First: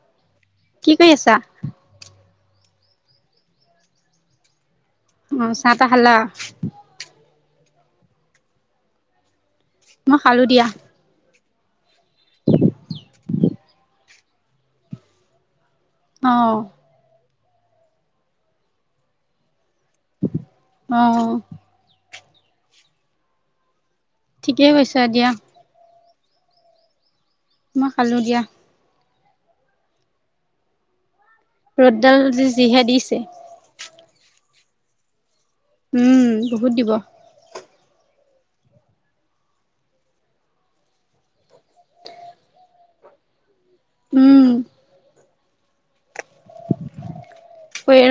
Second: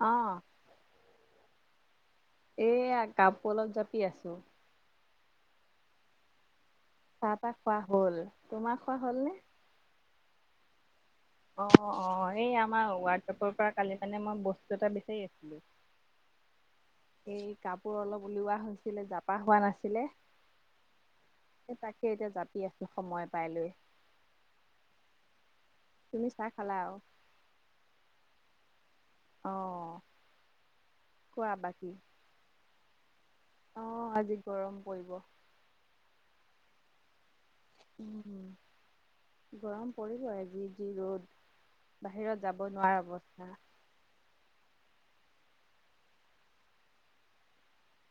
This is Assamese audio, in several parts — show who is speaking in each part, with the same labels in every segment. Speaker 1: অ'।
Speaker 2: কি কৰি আছা?
Speaker 1: এয়া কাপোৰ অলপ জাপি আছো।
Speaker 2: অ' চাহ টাহ খালা?
Speaker 1: চাহ তাহ খোৱা হ'ল, তোমাৰ খোৱা হ'ল নে?
Speaker 2: মই খালো দিয়া।
Speaker 1: অ' অ' এই আমাৰ হোৱাটছআপৰ পৰা কালি মানে মই বস্তু এটা বিচাৰি আছিলো।
Speaker 2: অ'।
Speaker 1: এই কাপোৰ অলপ উলিওৱা হৈছিলে, জাপা হোৱা নাছিলে।
Speaker 2: অ'।
Speaker 1: তাকে এতিয়া জাপি আছো সময় পাই লৈ।
Speaker 2: ঠিকে কৈছা দিয়া।
Speaker 1: তুমি চাহ খালা আৰু?
Speaker 2: মই খালো দিয়া।
Speaker 1: অ'। কোৱা বাকী
Speaker 2: ৰ'দডাল যিহে দিছে।
Speaker 1: অ' আজি গৰম পৰিব।
Speaker 2: উম বহুত দিব।
Speaker 1: উম হম। গৰম পৰিব এ জি জি ৰ'দ, বাহিৰত যাব নোৱাৰা অৱস্থা।
Speaker 2: উম।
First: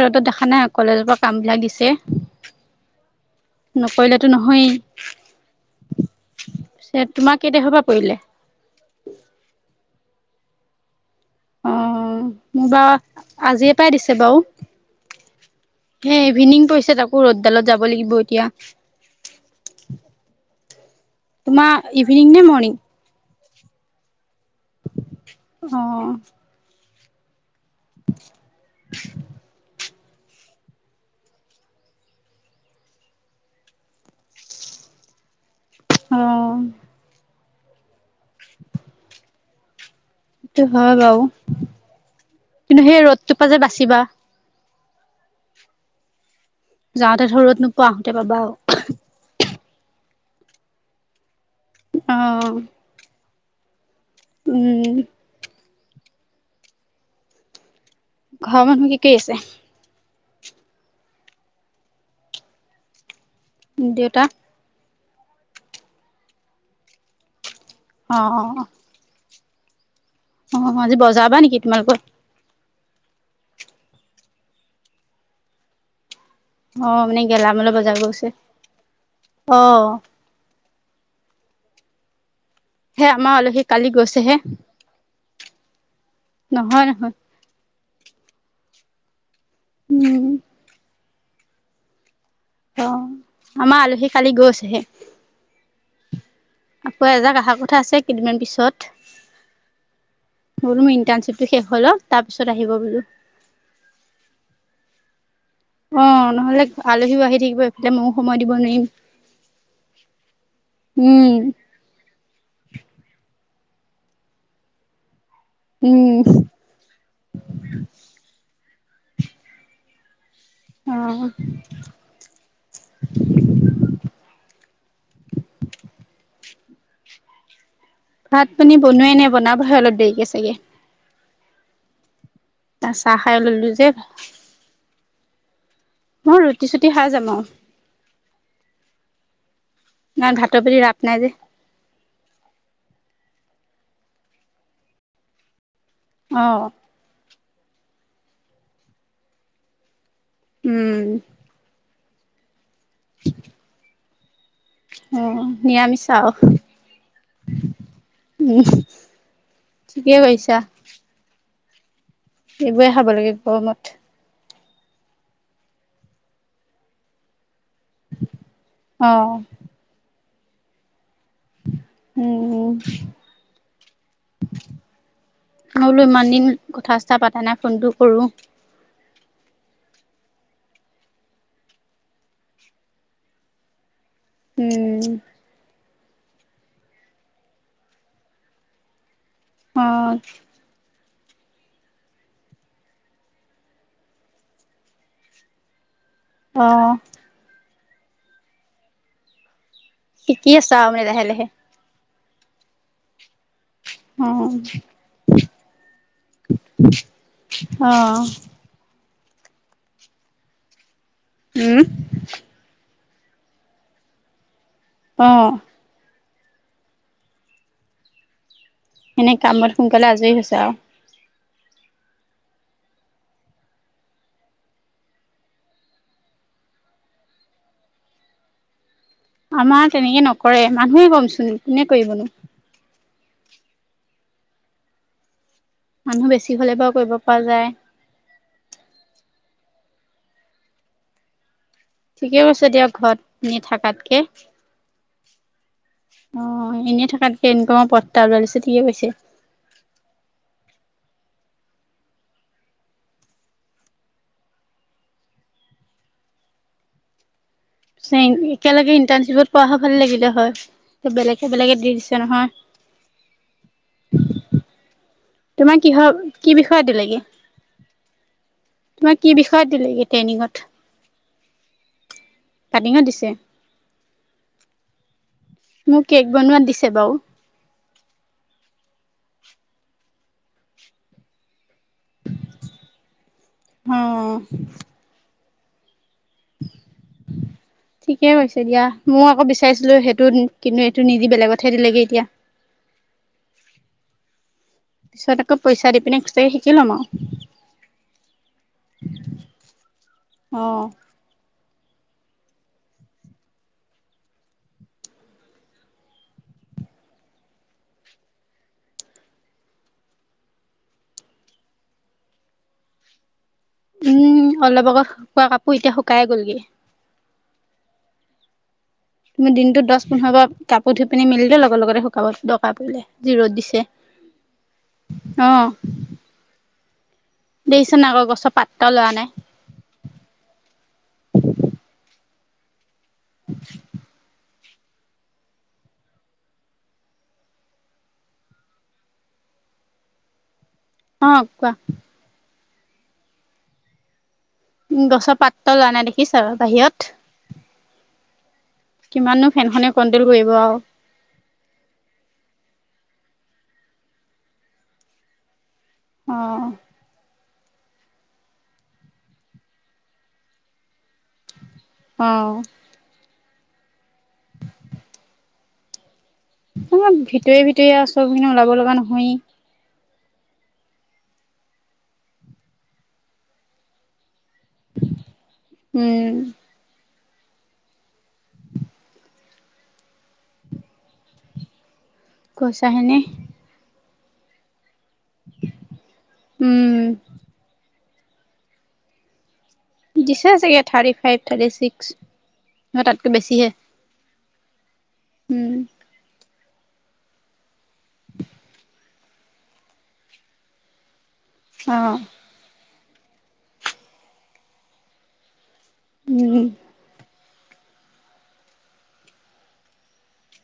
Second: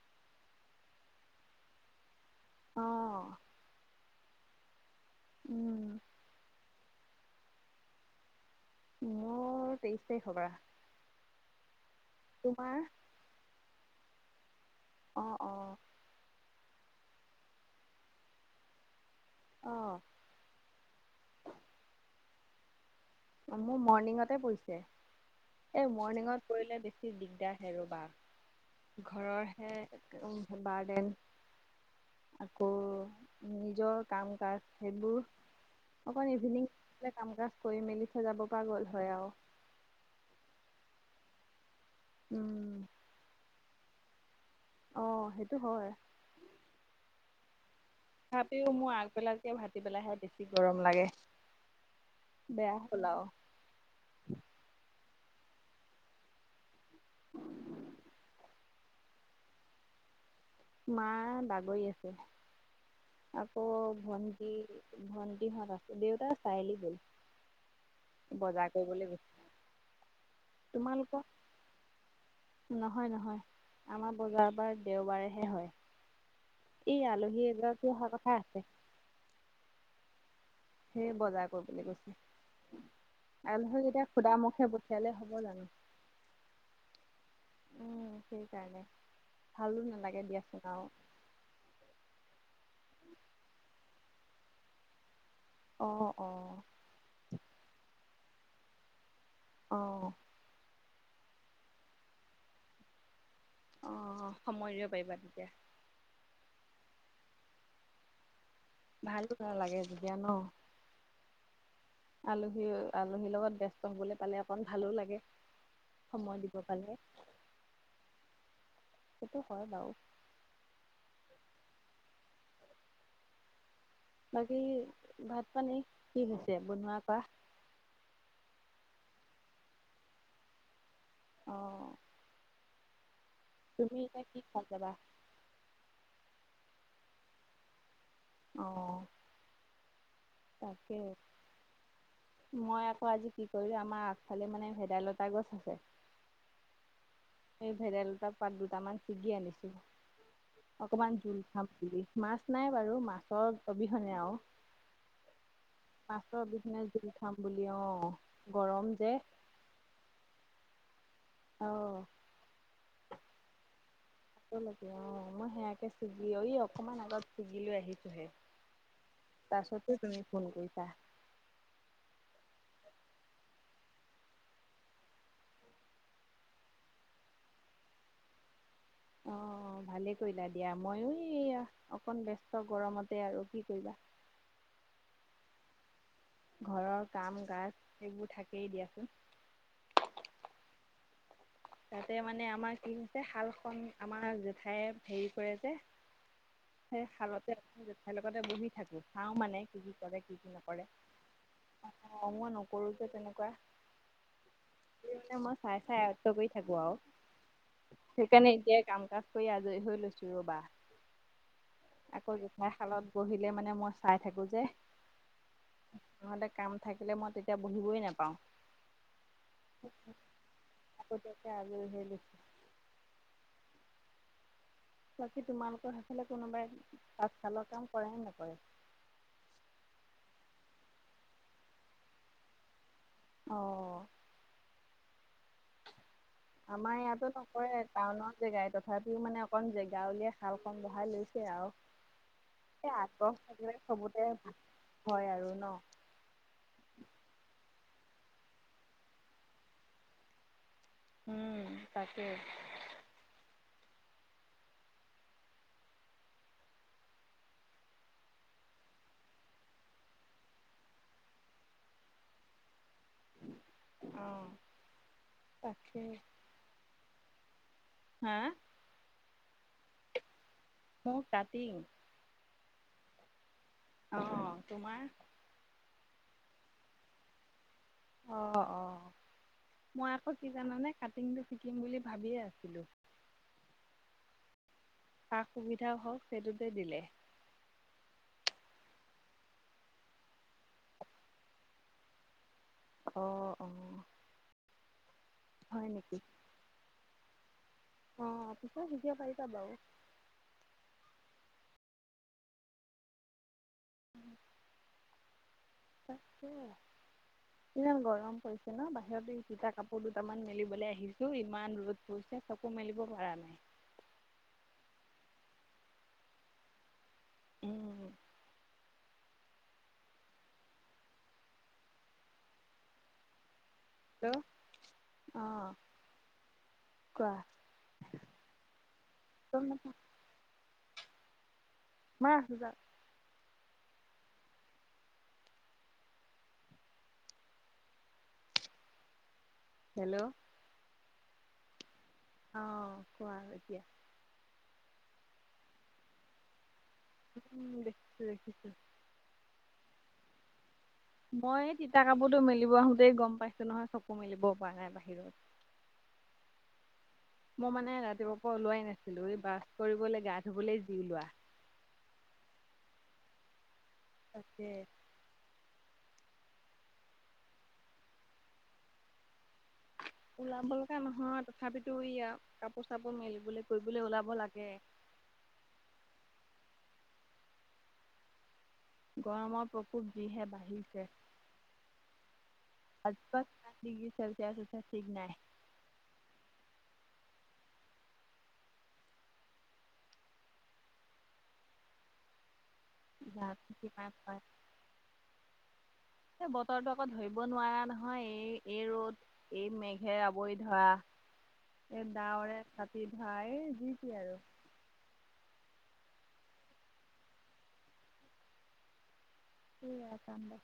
Speaker 2: ৰদত দেখা নাই কলেজৰ পৰা কাম বিলাক দিছে।
Speaker 1: অ
Speaker 2: নকৰিলেতো নহয়েই।
Speaker 1: উম।
Speaker 2: পি তোমাৰ কেই তাৰিখৰ পৰা পৰিলে?
Speaker 1: মোৰ তেইশ তাৰিখৰ পৰা।
Speaker 2: অ' মোৰ
Speaker 1: তোমাৰ
Speaker 2: বাৰ আজিয়ে পাই দিছে বাৰু।
Speaker 1: অ' অ'।
Speaker 2: হে ইভিনিং পৰিছে, তাকো ৰ'দডালত যাব লাগিব এতিয়া।
Speaker 1: অ'।
Speaker 2: তোমাৰ ইভিনিং নে মৰ্ণিং?
Speaker 1: মোৰ মৰ্ণিঙতে পৰিছে,
Speaker 2: অ
Speaker 1: এই মৰ্ণিঙত পৰিলে বেছি দিগদাৰ হয় ৰ'বা। ঘৰৰ হে বাৰ্ডেন। আকৌ, নিজৰ কাম কাজ সেইবোৰ।
Speaker 2: অ
Speaker 1: অকন ইভিনিং দিলে, কাম কাজ কৰি মেলি থৈ যাব পৰা গ'ল হয় আৰু।
Speaker 2: সেইটো হয় বাৰু।
Speaker 1: উম।
Speaker 2: কিন্তু সেই ৰ'দটোৰ পৰা যে বাচিবা।
Speaker 1: অ' সেইটো হয়।
Speaker 2: যাওঁতে ধৰ ৰদ নোপোৱা। পাবা আৰু
Speaker 1: তথাপিও মোৰ আগবেলাতকে ভাটি বেলাহে বেছি গৰম লাগে,
Speaker 2: অ
Speaker 1: বেয়া পোলাও।
Speaker 2: উম।
Speaker 1: [unintelligible]
Speaker 2: ঘৰৰ মানুহ কি কৰি আছে?
Speaker 1: মা বাগৰি আছে। আকৌ
Speaker 2: দেউতা
Speaker 1: ভন্টি ভন্টিহঁত আছে, দেউতা চাৰিআলি গ'ল।
Speaker 2: অ
Speaker 1: বজাৰ কৰিবলৈ গৈছে।
Speaker 2: অ' আজি
Speaker 1: তোমালোকৰ
Speaker 2: বজাৰ বাৰ নেকি তোমালোকৰ?
Speaker 1: নহয় নহয়, আমাৰ বজাৰবাৰ দেওবাৰেহে হয়।
Speaker 2: অ
Speaker 1: এই
Speaker 2: মানে
Speaker 1: আলহী
Speaker 2: গেলামালৰ
Speaker 1: এগৰাকী
Speaker 2: বজাৰ
Speaker 1: অহা
Speaker 2: গৈছে
Speaker 1: কথা আছে।
Speaker 2: অ'।
Speaker 1: সেই বজাৰ কৰিবলৈ গৈছে,
Speaker 2: সেই আমাৰ আলহী
Speaker 1: আৰু
Speaker 2: কালি
Speaker 1: ধক যেতিয়া
Speaker 2: গৈছেহে
Speaker 1: খুদা মুখে পঠিয়াহলে হ'ব জানো।
Speaker 2: নহয় নহয়।
Speaker 1: উম সেইকাৰণে, ভালো নালাগে
Speaker 2: উম
Speaker 1: দিয়াচোন আৰু।
Speaker 2: অ', আমাৰ আলহী কালি গৈছেহে।
Speaker 1: অ', অ'।
Speaker 2: আকৌ এজাক আহা কথা আছে কেইদিনমান পিছত।
Speaker 1: অ'।
Speaker 2: বোলো মোৰ ইণ্ট্ণশিপটো শেষ হৈ লক তাৰ পিছত আহিব বোলো।
Speaker 1: অ', সময় দিব পাৰিবা তেতিয়া।
Speaker 2: অ', নহ'লে আলহীও আহি থাকিব এইফালে ময়ো সময় দিব নোৱাৰিম।
Speaker 1: ভালো নালাগে তেতিয়া ন।
Speaker 2: উম
Speaker 1: আলহী আলহীৰ লগত ব্যস্ত হবলৈ পালে অকণ ভালো লাগে। সময়
Speaker 2: উম
Speaker 1: দিব পালে, সেইটো হয় বাৰু।
Speaker 2: অ'।
Speaker 1: বাকী ভাত পানী, কি হৈছে বনোৱাৰ কৰা।
Speaker 2: ভাত পানী বনোৱাই নাই বনাবহে অলপ দেৰিকে চাগে।
Speaker 1: অ'।
Speaker 2: ত চাহ খাই ললো যে।
Speaker 1: তুমি [unintelligible]
Speaker 2: মই ৰুটি চুটি খাই যাম আৰু।
Speaker 1: অ'।
Speaker 2: ইমান ভাতৰ প্ৰতি ৰাপ
Speaker 1: তাকে।
Speaker 2: নাই যে
Speaker 1: মই আকৌ আজি কি কৰিলো, আমাৰ আগফালে মানে ভেদাইলতা গছ আছে
Speaker 2: অ'।
Speaker 1: এই ভেদেলতা পাত দুটামান ছিগি আনিছো,
Speaker 2: উম
Speaker 1: অকমান জোল খাম বুলি। মাছ নাই বাৰু, মাছৰ অবিহনে আৰু।
Speaker 2: অ নিৰামিষ আৰু
Speaker 1: মাছৰ বিছনা জোই খাম বুলি অ'
Speaker 2: উম
Speaker 1: গৰম যে।
Speaker 2: ঠিকে কৈছা।
Speaker 1: অ'।
Speaker 2: এইবোৰে খাব লাগে গৰমত।
Speaker 1: ল অ' মই সেয়াকে ছিগি অ' অকমান আগত ছিগি লৈ আহিছোহে।
Speaker 2: অ'।
Speaker 1: তাৰপাছতে তুমি ফোন কৰিছা।
Speaker 2: উম। মই বোলো ইমান দিন কথা চথা পাতা নাই ফোনটো কৰো।
Speaker 1: অ', ভালেই কৰিলা দিয়া, ময়ো এই অকণ ব্যস্ত গৰমতে আৰু কি কৰিবা।
Speaker 2: উম।
Speaker 1: ঘৰৰ কাম কাজ সেইবোৰ থাকেই দিয়াচোন।
Speaker 2: অ'।
Speaker 1: তাতে মানে আমাৰ কি হৈছে, শালখন আমাৰ জেঠাই হেৰি কৰে যে।
Speaker 2: অ
Speaker 1: সেই শালতে, জেঠাইৰ লগতে বহি থাকো, চাও মানে কি
Speaker 2: কি কি চাও দে লাহে লাহে।
Speaker 1: অ', মই নকৰো যে তেনেকুৱা।
Speaker 2: অ'।
Speaker 1: মই মানে চাই চাই আত্ত কৰি থাকো আৰু।
Speaker 2: অ
Speaker 1: সেইকাৰণে এতিয়াই কাম কাজ কৰি আজৰি হৈ লৈছো ৰ'বা।
Speaker 2: উম।
Speaker 1: আকৌ জোঠাই শালত গহিলে মানে মই চাই থাকো যে।
Speaker 2: অ'।
Speaker 1: নহলে কাম থাকিলে মই তেতিয়া বহিবই নোপাওঁ।
Speaker 2: এনে কামত সোনকালে আজৰি হৈছে আৰু।
Speaker 1: আকৌ তাকে আজৰি হৈ বাকি তোমালোকৰ সেইফালে কোনোবাই, পাছফালৰ কাম কৰে নে নকৰে?
Speaker 2: আমাৰ তেনেকে নকৰে, মানুহে ক'মচোন কোনে কৰিবনো।
Speaker 1: অ'।
Speaker 2: মানুহ বেছি হ'লে বাৰু কৰিব পৰা যায়।
Speaker 1: টাউনত জেগাই তথাপিও মানে অকণ জেগা উলিয়াই শাল খন বহাই লৈছে আৰু।
Speaker 2: ঠিকে কৈছে দিয়ক
Speaker 1: এ
Speaker 2: ঘৰত
Speaker 1: আগ্ৰহ
Speaker 2: এনে
Speaker 1: থাকিলে,
Speaker 2: থাকাতকে
Speaker 1: সবতে হয় আৰু ন।
Speaker 2: অ' এনেই থকাতকে ইনকামৰ পথ এটা ওলাইছে ঠিকে কৈছে।
Speaker 1: উম তাকেই।
Speaker 2: একেলগে ইণ্টাৰ্ণশ্বিপত প ভাল লাগিলে হয়, বেলেগে বেলেগে দি দিছে নহয়।
Speaker 1: অ'।
Speaker 2: তোমাৰ
Speaker 1: তাকে
Speaker 2: কিহৰ, কি বিষয়ত দিলেগে?
Speaker 1: হা
Speaker 2: তোমাক কি বিষয়ত দিলেগে
Speaker 1: মোৰ কাটিং
Speaker 2: ট্ৰেইনিঙত? কাটিংত দিছে?
Speaker 1: অহ। তোমাৰ?
Speaker 2: মোক কেক বনোৱাত দিছে বাও।
Speaker 1: অ'। অ'। মই আকৌ কি জানানে কাটিংটো শিকিম বুলি ভাবিয়ে আছিলোঁ।
Speaker 2: অহ।
Speaker 1: সা-সুবিধাও হওঁক, সেইটোতে দিলে।
Speaker 2: [inaudible] ঠিকে কৈছে দিয়া। মও আকৌ বিচাৰিছিলো হেটোত কিন্তু হেটো নিদি বেলেগতহে দিলেগে এতিয়া।
Speaker 1: অহ। অহ।
Speaker 2: পিছত আকৌ পইচা দি
Speaker 1: নেকি
Speaker 2: পিনে এক্সট্ৰাকে শিকি ল'ম আৰু।
Speaker 1: অহ। পিছত শিকিব পাৰিবা বাও।
Speaker 2: অহ।
Speaker 1: তাককে।
Speaker 2: [inaudible]
Speaker 1: ইমান গৰম পৰিছে ন। বাহিৰতো এ তিতা কাপোৰদুটামান মেলিবলৈ আহিছো, ইমান ৰ'দ পইছে কাপোৰ মেলিব পৰা নাই।
Speaker 2: উম। অলপ আগত শুকোৱা কাপোৰ এতিয়া শুকায়ে গ'লগে।
Speaker 1: উম।
Speaker 2: তুমি দিনটোত দছ-পোন্ধৰবাৰ কাপোৰ ধুই পিনি মেলিলেও লগত লগতে শুকাব, দৰকাৰ পৰিলে। যি ৰ'দ দিছে।
Speaker 1: হেল্ল'।
Speaker 2: অ
Speaker 1: অহ। কোৱা।
Speaker 2: দেখিছনে আকৌ গছৰ পাত এটাও লৱা নাই।
Speaker 1: গম নাপাওঁ। মা আছে যাওক
Speaker 2: [inaudible]
Speaker 1: হেল্ল'।
Speaker 2: অহ। কোৱা।
Speaker 1: অহ। কোৱা এতিয়া।
Speaker 2: উম। গছৰ পাত এটাও লৱা নাই, দেখিছা আৰু বাহিৰত।
Speaker 1: উম। দেখিছো। দেখিছো।
Speaker 2: কিমাননো ফেনখনে কণ্ট্ৰোল কৰিব আৰু।
Speaker 1: মই তিতা কাপোৰটো মেলিব আহোতেই গম পাইছো নহয়, চকু মেলিব পৰা নাই বাহিৰত।
Speaker 2: অহ।
Speaker 1: মই মানে ৰাতিপুৱাৰ পৰা ওলোৱাই নাছিলো। এই ব্ৰাছ কৰিবলৈ, গা ধুবলৈ যি ওলোৱা।
Speaker 2: অহ।
Speaker 1: তাকে।
Speaker 2: তোমাৰ ভিতৰি- ভিতৰি আৰু চবখিনি। ওলাব লগা নহয়েই।
Speaker 1: ওলাব লগা নহয়। তথাপিতো এইয়া কাপোৰ- চাপোৰ মেলিবলৈ- কৰিবলৈ ওলাব লাগে।
Speaker 2: [unintelligible] উম।
Speaker 1: গৰমৰ প্ৰকোপ যিহে বাঢ়িছে,
Speaker 2: কৈছা হেনে
Speaker 1: [unintelligible] কিমান ডিগ্ৰী চেলচিয়াছ উঠে, ঠিক নাই।
Speaker 2: উম। দিছে চাগে থাৰ্টি -ফাইভ, থাৰ্টি -ছিক্স। ন তাতকৈ বেছিহে
Speaker 1: জানো কিমান হয়!
Speaker 2: উম।
Speaker 1: এই বতৰটো আকৌ ধৰিব নোৱাৰা নহয়, এই -এই ৰ'দ। এই মেঘে আৱৰি ধৰা,
Speaker 2: অ
Speaker 1: এ ডাৱৰে ছাতি ধৰা, যি তি আৰু।
Speaker 2: উম।
Speaker 1: [unintelligible] যাম দে,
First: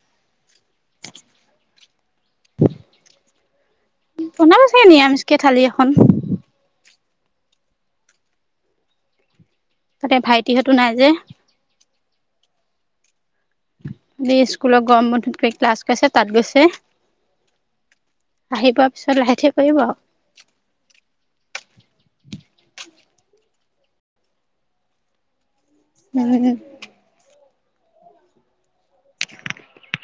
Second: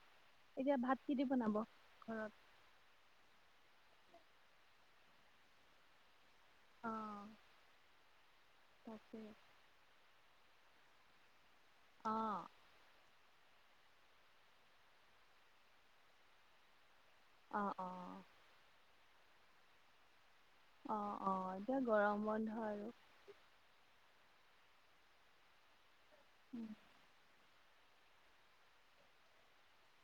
Speaker 1: এতিয়া ভাত কি দি বনাব ঘৰত?
Speaker 2: বনাব চাগে নিৰামিষকে থালি এখন।
Speaker 1: অ'। অ'কে।
Speaker 2: তাতে ভাইটিহঁতো নাই যে।
Speaker 1: অ'।
Speaker 2: [unintelligible] স্কুলত গৰম বন্ধত গৈ ক্লাছ কৰাইছে, তাত গৈছে।
Speaker 1: অ', অ'।
Speaker 2: আহি পোৱা পিছত লাহে ধীৰে কৰিব আৰু।
Speaker 1: অ', অ', এতিয়া গৰম বন্ধ আৰু।
Speaker 2: উম। [inaudible]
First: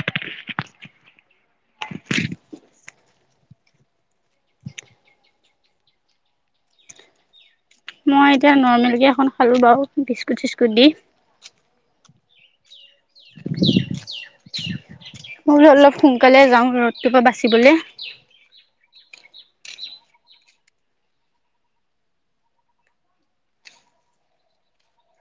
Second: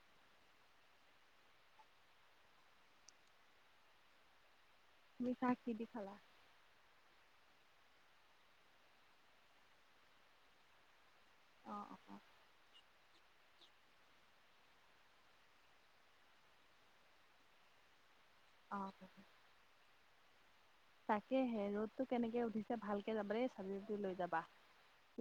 Speaker 1: তুমি চাহ কি দি খালা?
Speaker 2: মই এতিয়া নৰৰ্মেলকে এখন খালো বাৰু, বিস্কুট চিস্কুট দি।
Speaker 1: অ', অ', অ'।
Speaker 2: মই বুলো অলপ সোনকালে যাওঁ ৰদটোৰ পৰা বাচিবলে।
Speaker 1: অ'। তাকেহে ৰ'দটো কেনেকে উঠিছে, ভালকে যাবা দেই ছাতি-তাতি লৈ যাবা।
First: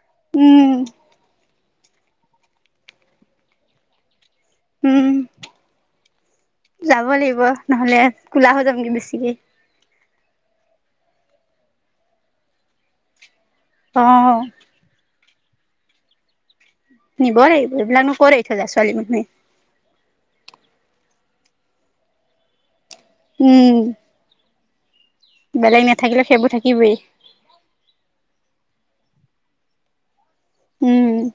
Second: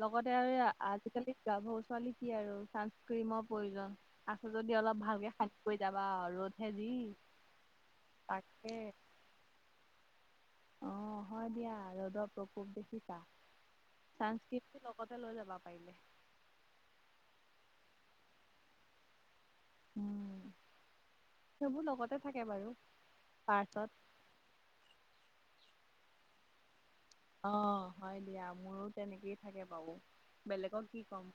Speaker 1: লগতে আৰু
Speaker 2: উম
Speaker 1: আজিকালি গাভৰু ছোৱালী কি আৰু ছানচক্ৰীমৰ প্ৰয়োজন। আছে যদি অলপ
Speaker 2: উম
Speaker 1: ভালকে [unintelligible] কৰি যাবা আৰু ৰদ
Speaker 2: যাব লাগিব নহ'লে, ক'লা হৈ যামগে বেছিকে।
Speaker 1: অ', হয় দিয়া ৰ'দৰ প্ৰকোপ দেখিছা।
Speaker 2: অ
Speaker 1: ছানস্ক্ৰিমটো লগতে লৈ লবা পাৰিলে।
Speaker 2: নিব লাগিব, এইবিলাকনো কত এৰি থৈ যায় ছোৱালী মানুহে।
Speaker 1: উম, সেইবোৰ লগতে থাকে বাৰু।
Speaker 2: উম।
Speaker 1: পাৰ্চত।
Speaker 2: বেলেগ নাথাকিলেও সেইবোৰ থাকিবই।
Speaker 1: অ', হয় দিয়া মোৰো তেনেকেই থাকে বাৰু, বেলেগক কি ক'ম।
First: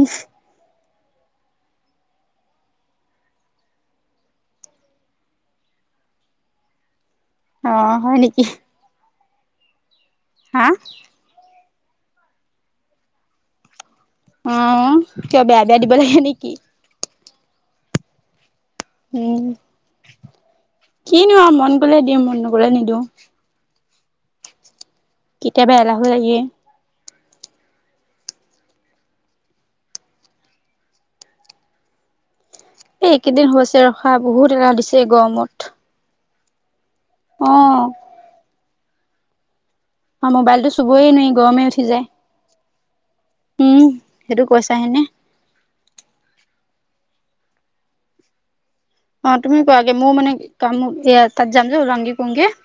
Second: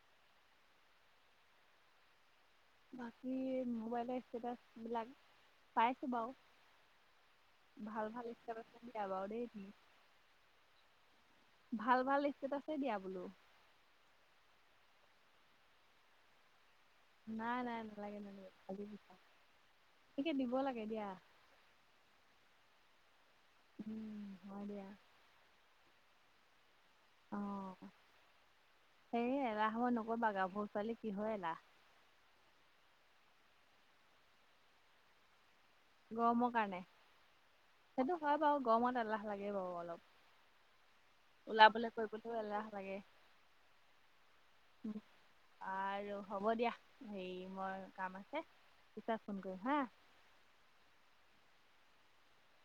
Speaker 2: ইচ
Speaker 1: বাকী মোবাইলৰ ষ্টেটাচ বিলাক, পাইছো বাৰু।
Speaker 2: অ
Speaker 1: ভাল
Speaker 2: হয়
Speaker 1: ভাল
Speaker 2: নেকি
Speaker 1: [unintelligible] দিয়া দেই তুমি।
Speaker 2: হা।
Speaker 1: ভাল ভাল ষ্টেতাছেই দিয়া বোলো।
Speaker 2: অ', কিয় বেয়া বেয়া দিব লাগে নেকি?
Speaker 1: নাই নাই, নেলাগে নেলাগে।
Speaker 2: উম
Speaker 1: [unintelligible] দিব লাগে দিয়া।
Speaker 2: কিনো আৰু মন গ'লে দিওঁ মন নগ'লে নিদিওঁ
Speaker 1: উম, হয় দিয়া।
Speaker 2: কেতিয়াবা এলাহো লাগে।
Speaker 1: অ', হে এলাহ [unintelligible] নকৰিবা, গাভৰু ছোৱালী কিহৰ এলাহ।
Speaker 2: এইকেইদিন হৈছে ৰখা বহুত এলাহ দিছে গৰমত।
Speaker 1: গৰমৰ কাৰণে।
Speaker 2: অ'।
Speaker 1: সেইটো হয় বাৰু, গৰমত এলাহ লাগেই বাৰু অলপ।
Speaker 2: অ', মোবাইলটো চুবই নোৱাৰি গৰমেই উঠি
Speaker 1: ওলাবলৈ
Speaker 2: যায়।
Speaker 1: কৰিবলৈও এলাহ লাগে।
Speaker 2: উম, সেইটো কৈছা হেনে।
Speaker 1: আৰু হ'ব দিয়া, হেৰি মোৰ কাম আছে। পিছত ফোন
Speaker 2: অ',
Speaker 1: কৰিম
Speaker 2: তুমি
Speaker 1: হা।
Speaker 2: কোৱা আগে, মোৰ মানে কাম এ তাত যাম যে। [unintelligible]